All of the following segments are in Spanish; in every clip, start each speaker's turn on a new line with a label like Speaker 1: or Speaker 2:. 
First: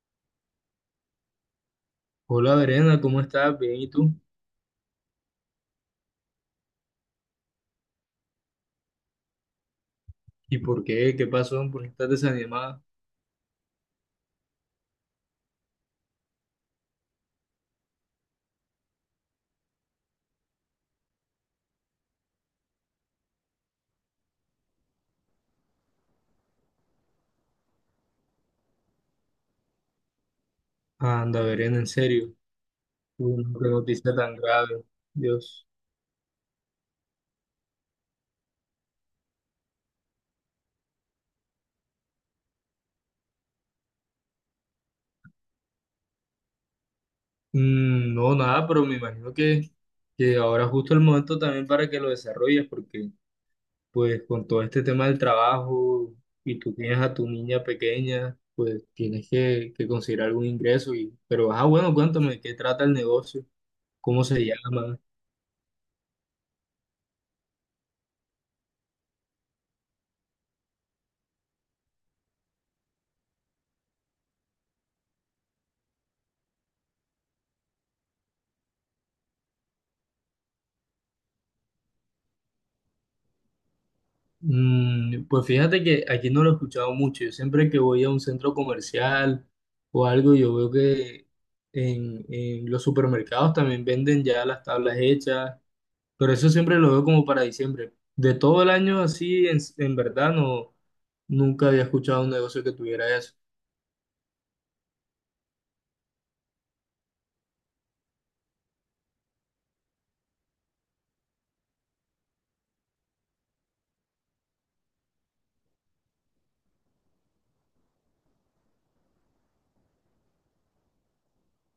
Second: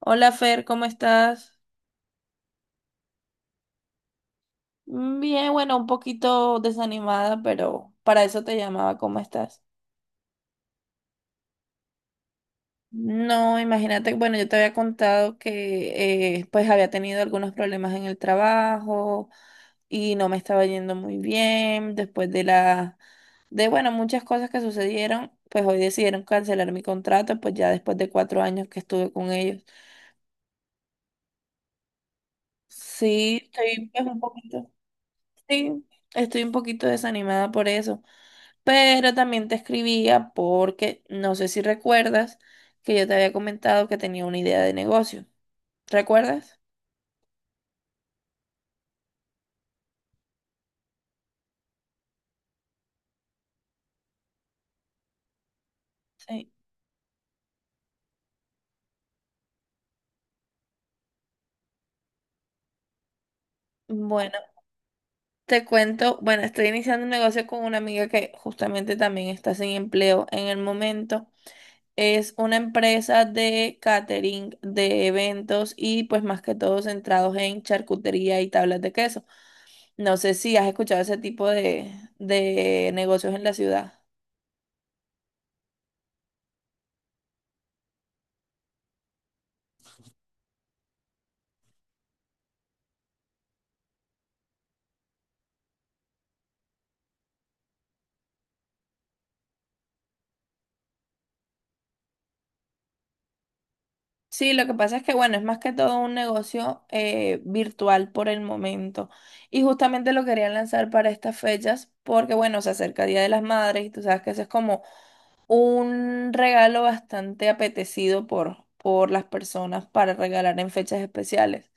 Speaker 1: Hola Fer, ¿cómo estás?
Speaker 2: Hola Verena, ¿cómo estás? Bien, ¿y tú?
Speaker 1: Bien, bueno, un poquito desanimada, pero para eso te llamaba. ¿Cómo estás?
Speaker 2: ¿Y por qué? ¿Qué pasó? ¿Por qué estás desanimada?
Speaker 1: No, imagínate, bueno, yo te había contado que pues había tenido algunos problemas en el trabajo y no me estaba yendo muy bien. Después de la, de bueno, muchas cosas que sucedieron, pues hoy decidieron cancelar mi contrato, pues ya después de 4 años que estuve con ellos.
Speaker 2: Anda, Verena, en serio.
Speaker 1: Sí,
Speaker 2: Uy, no, qué
Speaker 1: estoy pues,
Speaker 2: noticia
Speaker 1: un
Speaker 2: tan
Speaker 1: poquito,
Speaker 2: grave. Dios.
Speaker 1: sí, estoy un poquito desanimada por eso. Pero también te escribía porque no sé si recuerdas que yo te había comentado que tenía una idea de negocio. ¿Recuerdas?
Speaker 2: Mm, no, nada, pero me imagino que ahora es justo el momento también para que lo desarrolles, porque pues con todo este tema del trabajo
Speaker 1: Sí.
Speaker 2: y tú tienes a tu niña pequeña, pues tienes que conseguir algún ingreso. Y, pero, ah, bueno, cuéntame, ¿qué trata el negocio? ¿Cómo
Speaker 1: Bueno,
Speaker 2: se llama?
Speaker 1: te cuento, bueno, estoy iniciando un negocio con una amiga que justamente también está sin empleo en el momento. Es una empresa de catering, de eventos y pues más que todo centrados en charcutería y tablas de queso. No sé si has escuchado ese tipo de negocios en la ciudad.
Speaker 2: Mm, pues fíjate que aquí no lo he escuchado mucho. Yo siempre que voy a un centro comercial o algo, yo veo que en los supermercados también venden ya las tablas hechas, pero eso siempre lo veo como para diciembre. De todo el año así, en verdad, no, nunca había escuchado un negocio que tuviera eso.
Speaker 1: Sí, lo que pasa es que, bueno, es más que todo un negocio virtual por el momento. Y justamente lo quería lanzar para estas fechas porque, bueno, se acerca Día de las Madres y tú sabes que eso es como un regalo bastante apetecido por las personas para regalar en fechas especiales.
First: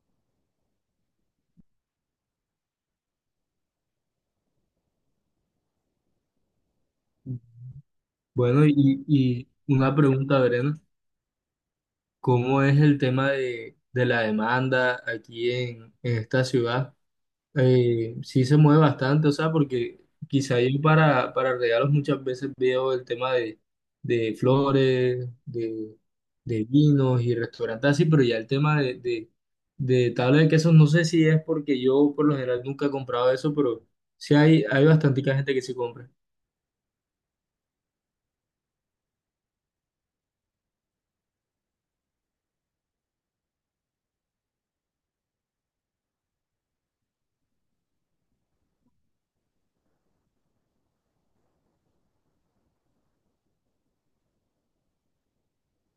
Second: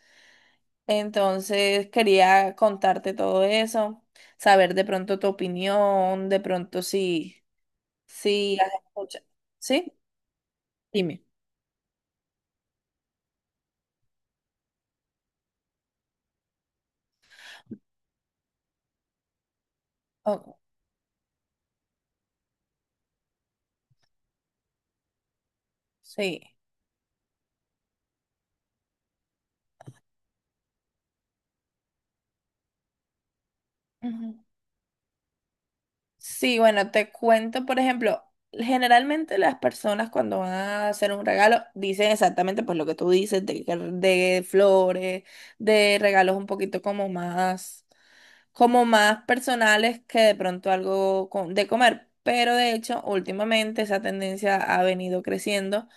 Speaker 1: Entonces, quería contarte todo eso, saber de pronto tu opinión, de pronto si
Speaker 2: Bueno,
Speaker 1: las
Speaker 2: y,
Speaker 1: escuchas.
Speaker 2: y
Speaker 1: ¿Sí?
Speaker 2: una pregunta, Verena,
Speaker 1: Dime.
Speaker 2: ¿cómo es el tema de la demanda aquí en esta ciudad? Sí se mueve bastante, o sea, porque
Speaker 1: Oh,
Speaker 2: quizá yo para regalos muchas veces veo el tema de flores,
Speaker 1: sí.
Speaker 2: de vinos y restaurantes así, pero ya el tema de tabla de quesos, no sé si es porque yo por lo general nunca he comprado eso, pero sí hay bastante gente que se compra.
Speaker 1: Sí, bueno, te cuento, por ejemplo, generalmente las personas cuando van a hacer un regalo dicen exactamente pues lo que tú dices, de flores, de regalos un poquito como más personales que de pronto algo de comer. Pero de hecho, últimamente esa tendencia ha venido creciendo.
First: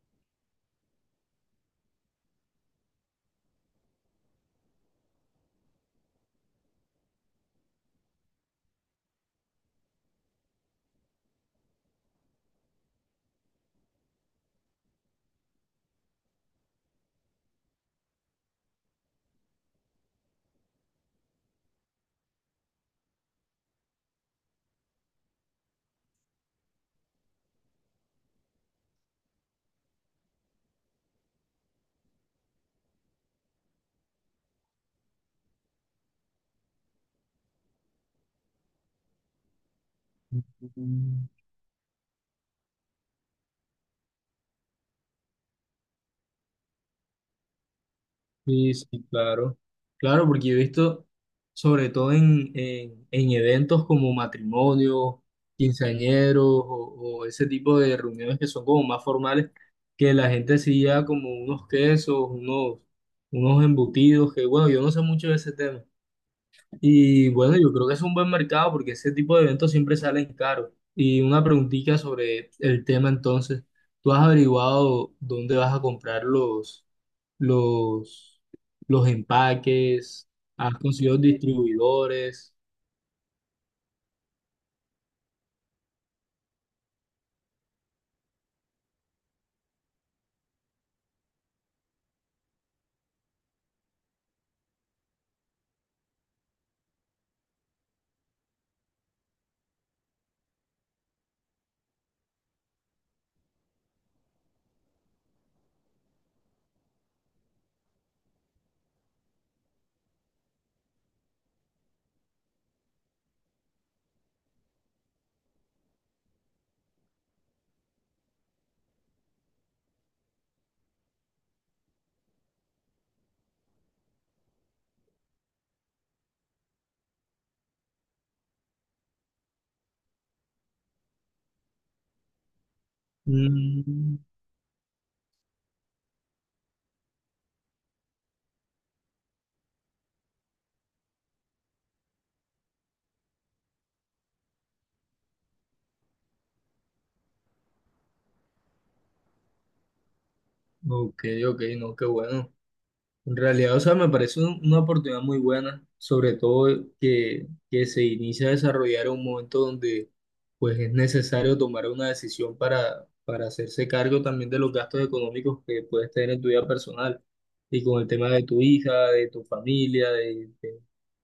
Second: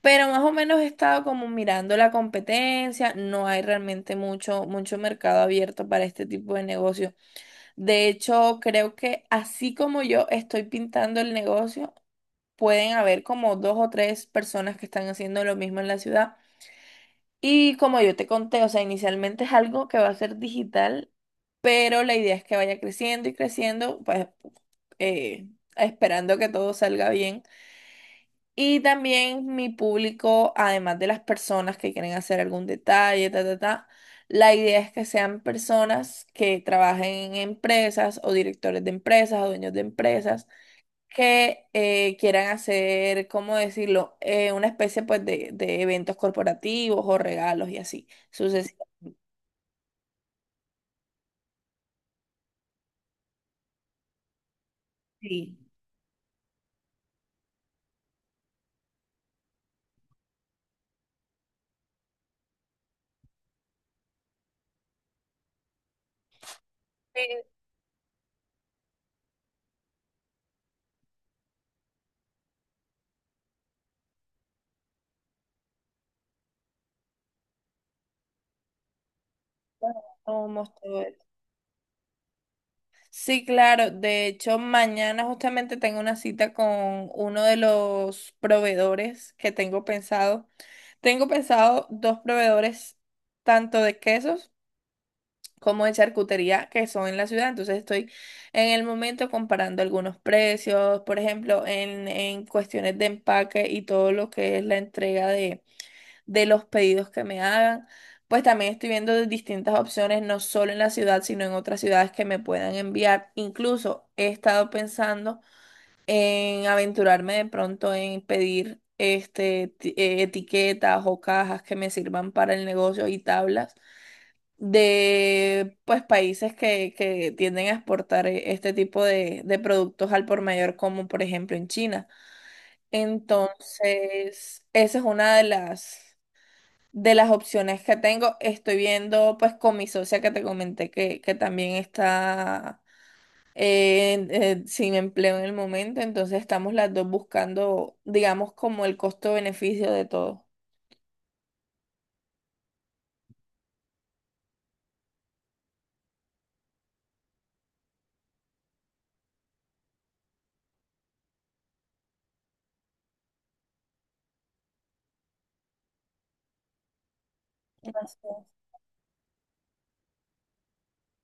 Speaker 1: Pero más o menos he estado como mirando la competencia, no hay realmente mucho, mucho mercado abierto para este tipo de negocio. De hecho, creo que así como yo estoy pintando el negocio, pueden haber como dos o tres personas que están haciendo lo mismo en la ciudad. Y como yo te conté, o sea, inicialmente es algo que va a ser digital, pero la idea es que vaya creciendo y creciendo, pues eh, esperando que todo salga bien. Y también mi público, además de las personas que quieren hacer algún detalle, ta, ta, ta, la idea es que sean personas que trabajen en empresas o directores de empresas o dueños de empresas que quieran hacer, ¿cómo decirlo? Una especie pues de eventos corporativos o regalos y así,
Speaker 2: Sí,
Speaker 1: sucesivamente.
Speaker 2: sí, claro. Claro, porque yo he visto, sobre todo en eventos como matrimonios, quinceañeros o ese tipo de reuniones que son como más formales, que la gente sí lleva como unos quesos, unos, unos embutidos, que bueno, yo no sé mucho de ese tema. Y bueno, yo creo que es un buen mercado porque ese tipo de eventos siempre salen caros. Y una preguntita sobre el tema entonces, ¿tú has averiguado dónde vas a comprar los, los empaques,
Speaker 1: Somos
Speaker 2: has
Speaker 1: todo
Speaker 2: conseguido
Speaker 1: eso.
Speaker 2: distribuidores?
Speaker 1: Sí, claro. De hecho, mañana justamente tengo una cita con uno de los proveedores que tengo pensado. Tengo pensado dos proveedores, tanto de quesos como de charcutería, que son en la ciudad. Entonces estoy en el momento comparando algunos precios, por ejemplo, en cuestiones de empaque y todo lo que es la entrega de los pedidos que me hagan. Pues también estoy viendo de distintas opciones, no solo en la ciudad, sino en otras ciudades que me puedan enviar. Incluso he estado pensando en aventurarme de pronto en pedir etiquetas o cajas que me sirvan para el negocio y tablas de pues países que tienden a exportar este tipo de productos al por mayor, como por ejemplo en China.
Speaker 2: Mm,
Speaker 1: Entonces, esa es una de las opciones que tengo. Estoy viendo pues con mi socia que te comenté que también está sin empleo en el momento, entonces estamos las dos buscando, digamos, como el costo-beneficio de todo.
Speaker 2: ok, ok, no, qué bueno. En realidad, o sea, me parece un- una oportunidad muy buena, sobre todo que se inicia a desarrollar en un momento donde pues es necesario tomar una decisión para hacerse cargo también de los gastos económicos que puedes tener en tu vida personal y con el
Speaker 1: Así
Speaker 2: tema de
Speaker 1: es.
Speaker 2: tu hija, de tu familia, de-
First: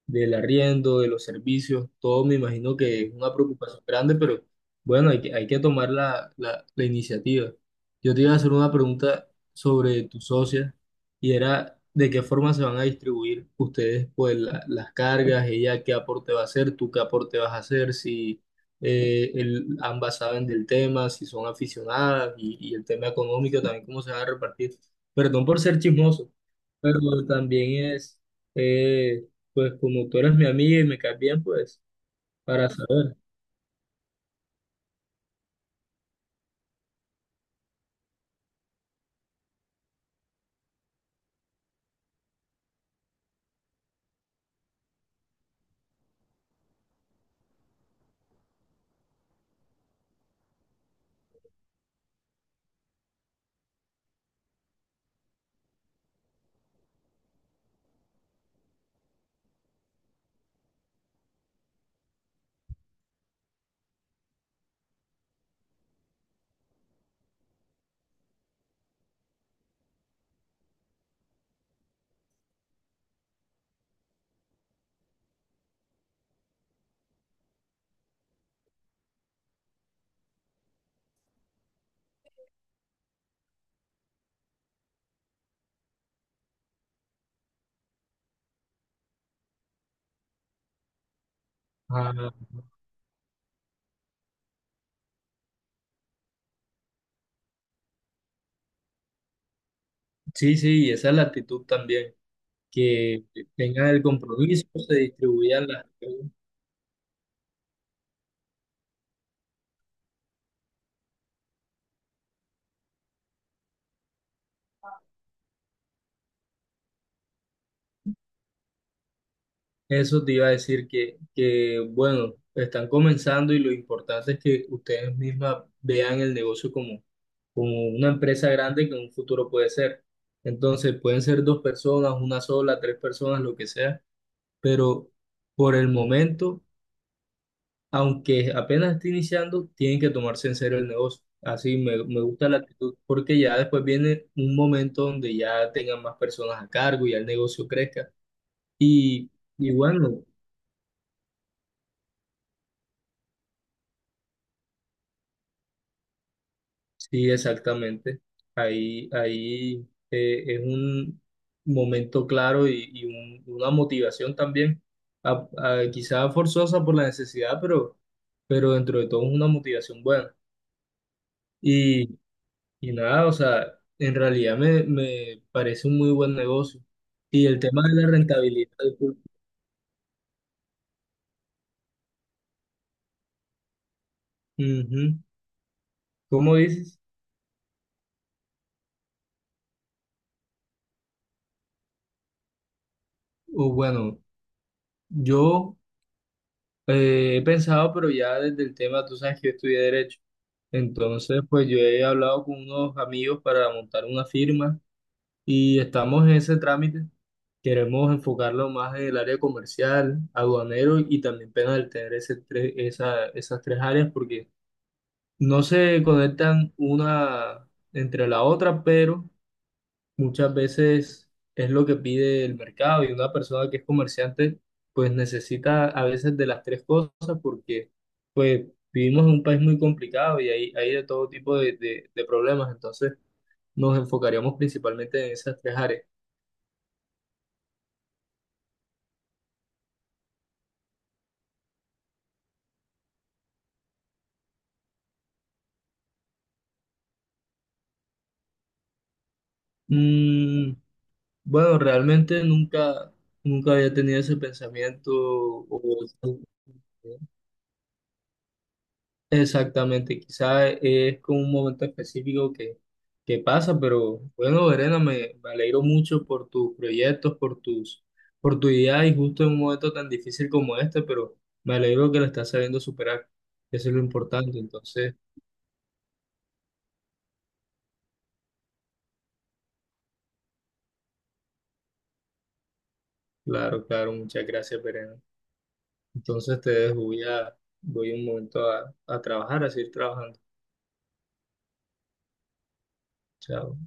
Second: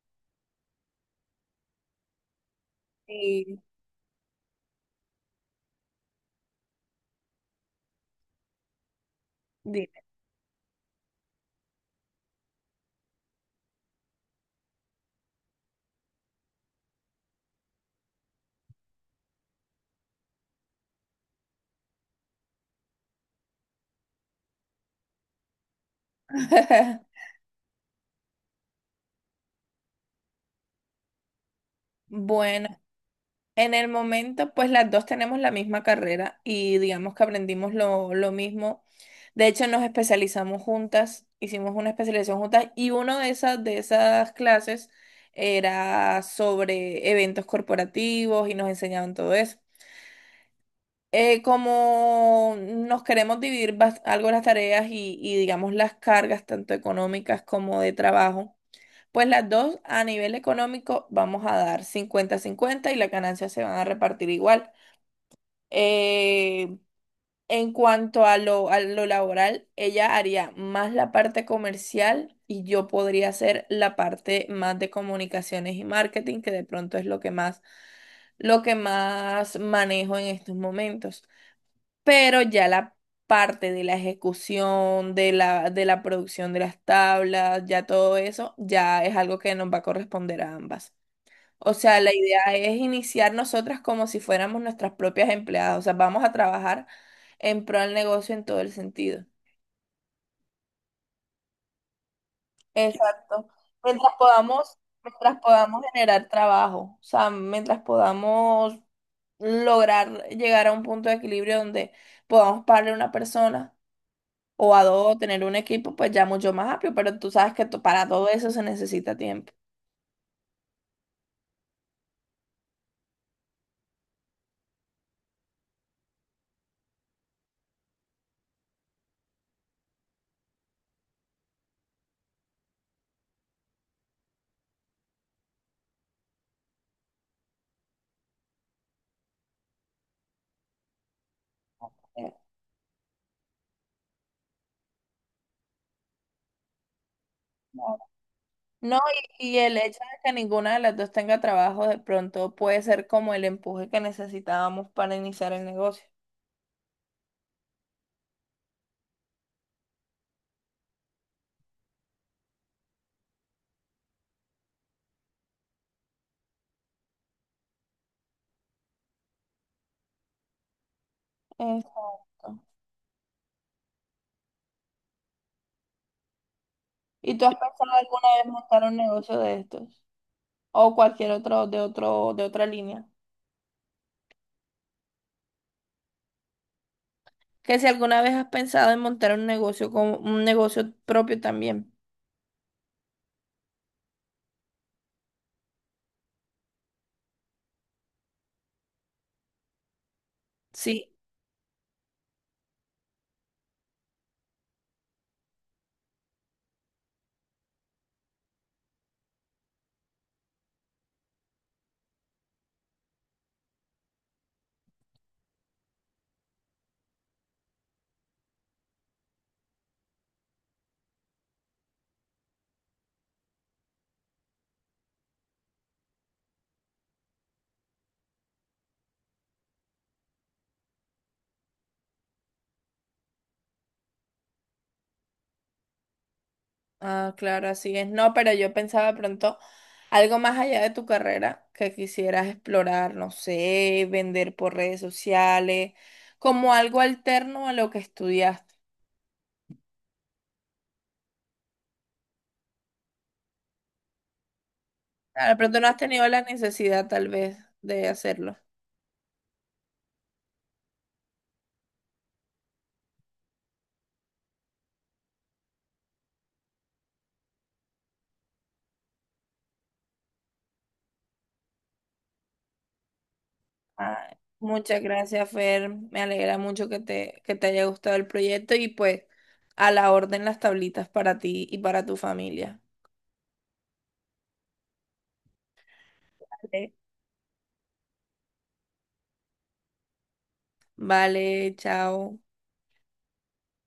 Speaker 2: del arriendo, de los servicios, todo me imagino que es una
Speaker 1: Y
Speaker 2: preocupación grande, pero bueno, hay que tomar la, la, la iniciativa. Yo te iba a hacer una pregunta
Speaker 1: dime.
Speaker 2: sobre tu socia y era de qué forma se van a distribuir ustedes pues la- las cargas, ella qué aporte va a hacer, tú qué aporte vas a hacer, si el- ambas saben del tema, si son aficionadas y el tema económico también cómo se va a repartir. Perdón por ser chismoso, pero también es, eh, pues como tú eres mi amiga y me caes bien, pues
Speaker 1: Bueno,
Speaker 2: para saber.
Speaker 1: en el momento, pues las dos tenemos la misma carrera y digamos que aprendimos lo mismo. De hecho, nos especializamos juntas, hicimos una especialización juntas y una de esas clases era sobre eventos corporativos y nos enseñaban todo eso. Como nos queremos dividir algo las tareas y digamos las cargas, tanto económicas como de trabajo, pues las dos a nivel económico vamos a dar cincuenta cincuenta y las ganancias se van a repartir igual. Eh, en cuanto a lo, laboral, ella haría más la parte comercial y yo podría hacer la parte más de comunicaciones y marketing, que de pronto es lo que más manejo en estos momentos, pero ya la parte de la ejecución, de la producción de las tablas, ya todo eso, ya es algo que nos va a corresponder a ambas. O sea, la
Speaker 2: Ah,
Speaker 1: idea es iniciar nosotras como si fuéramos nuestras propias empleadas, o sea, vamos a trabajar en pro del negocio en todo el sentido.
Speaker 2: sí, sí, y esa es la actitud también, que
Speaker 1: Exacto.
Speaker 2: tengan el
Speaker 1: Mientras
Speaker 2: compromiso,
Speaker 1: podamos,
Speaker 2: se
Speaker 1: mientras
Speaker 2: distribuyan
Speaker 1: podamos
Speaker 2: las...
Speaker 1: generar trabajo, o sea, mientras podamos lograr llegar a un punto de equilibrio donde podamos pagarle a una persona o a dos, tener un equipo pues ya mucho más amplio, pero tú sabes que para todo eso se necesita tiempo.
Speaker 2: Eso te iba a decir que, bueno, están comenzando y lo importante es que ustedes mismas vean el negocio como, como una empresa grande que en un futuro puede ser. Entonces, pueden ser dos personas, una sola, tres personas, lo que sea, pero por el momento, aunque apenas esté iniciando, tienen que tomarse en serio el negocio. Así me, me gusta la actitud porque ya después viene un momento donde ya tengan más personas a cargo y ya el negocio crezca.
Speaker 1: No,
Speaker 2: Y,
Speaker 1: y
Speaker 2: y
Speaker 1: el hecho de
Speaker 2: bueno.
Speaker 1: que ninguna de las dos tenga trabajo de pronto puede ser como el empuje que necesitábamos para iniciar el negocio.
Speaker 2: Sí, exactamente. Ahí, ahí es un momento claro y un- una motivación también, a- quizá forzosa por la necesidad, pero dentro de todo es una motivación buena. Y,
Speaker 1: Exacto.
Speaker 2: y nada, o sea, en realidad me, me parece un muy buen negocio.
Speaker 1: ¿Y tú
Speaker 2: Y
Speaker 1: has
Speaker 2: el tema
Speaker 1: pensado
Speaker 2: de la
Speaker 1: alguna vez
Speaker 2: rentabilidad.
Speaker 1: montar un negocio de estos? O cualquier otro, de otra línea.
Speaker 2: Ujú. ¿Cómo dices?
Speaker 1: Que si alguna vez has pensado en montar un negocio con un negocio propio también.
Speaker 2: O bueno, yo he pensado, pero ya desde el tema, tú sabes que yo estudié derecho.
Speaker 1: Sí.
Speaker 2: Entonces, pues yo he hablado con unos amigos para montar una firma y estamos en ese trámite. Queremos enfocarlo más en el área comercial, aduanero y también penal, tener ese tres- esa- esas tres áreas porque no se conectan una entre la otra, pero muchas veces es lo que pide el mercado y una persona que es comerciante pues necesita a veces de las tres cosas porque pues vivimos en un país muy complicado y hay de todo tipo de problemas, entonces nos enfocaríamos principalmente en esas tres áreas.
Speaker 1: Ah, claro, así es. No, pero yo pensaba de pronto algo más allá de tu carrera que quisieras explorar, no sé, vender por redes sociales, como algo alterno a lo que estudiaste.
Speaker 2: Mm, bueno, realmente nunca, nunca había tenido ese pensamiento
Speaker 1: Ah, de pronto
Speaker 2: o
Speaker 1: no has tenido la necesidad tal vez de hacerlo.
Speaker 2: exactamente, quizá es como un momento específico que pasa, pero bueno, Verena, me alegro mucho por tus proyectos, por tus, por tu idea y justo en un momento tan difícil como este, pero me alegro que lo estás sabiendo superar, eso es lo
Speaker 1: Ay,
Speaker 2: importante,
Speaker 1: muchas
Speaker 2: entonces,
Speaker 1: gracias, Fer. Me alegra mucho que te, haya gustado el proyecto y pues a la orden las tablitas para ti y para tu familia.
Speaker 2: claro, claro, muchas gracias, Verena. Entonces te
Speaker 1: Vale,
Speaker 2: dejo, voy a, voy un momento a trabajar, a seguir trabajando.
Speaker 1: vale, chao.
Speaker 2: Chao.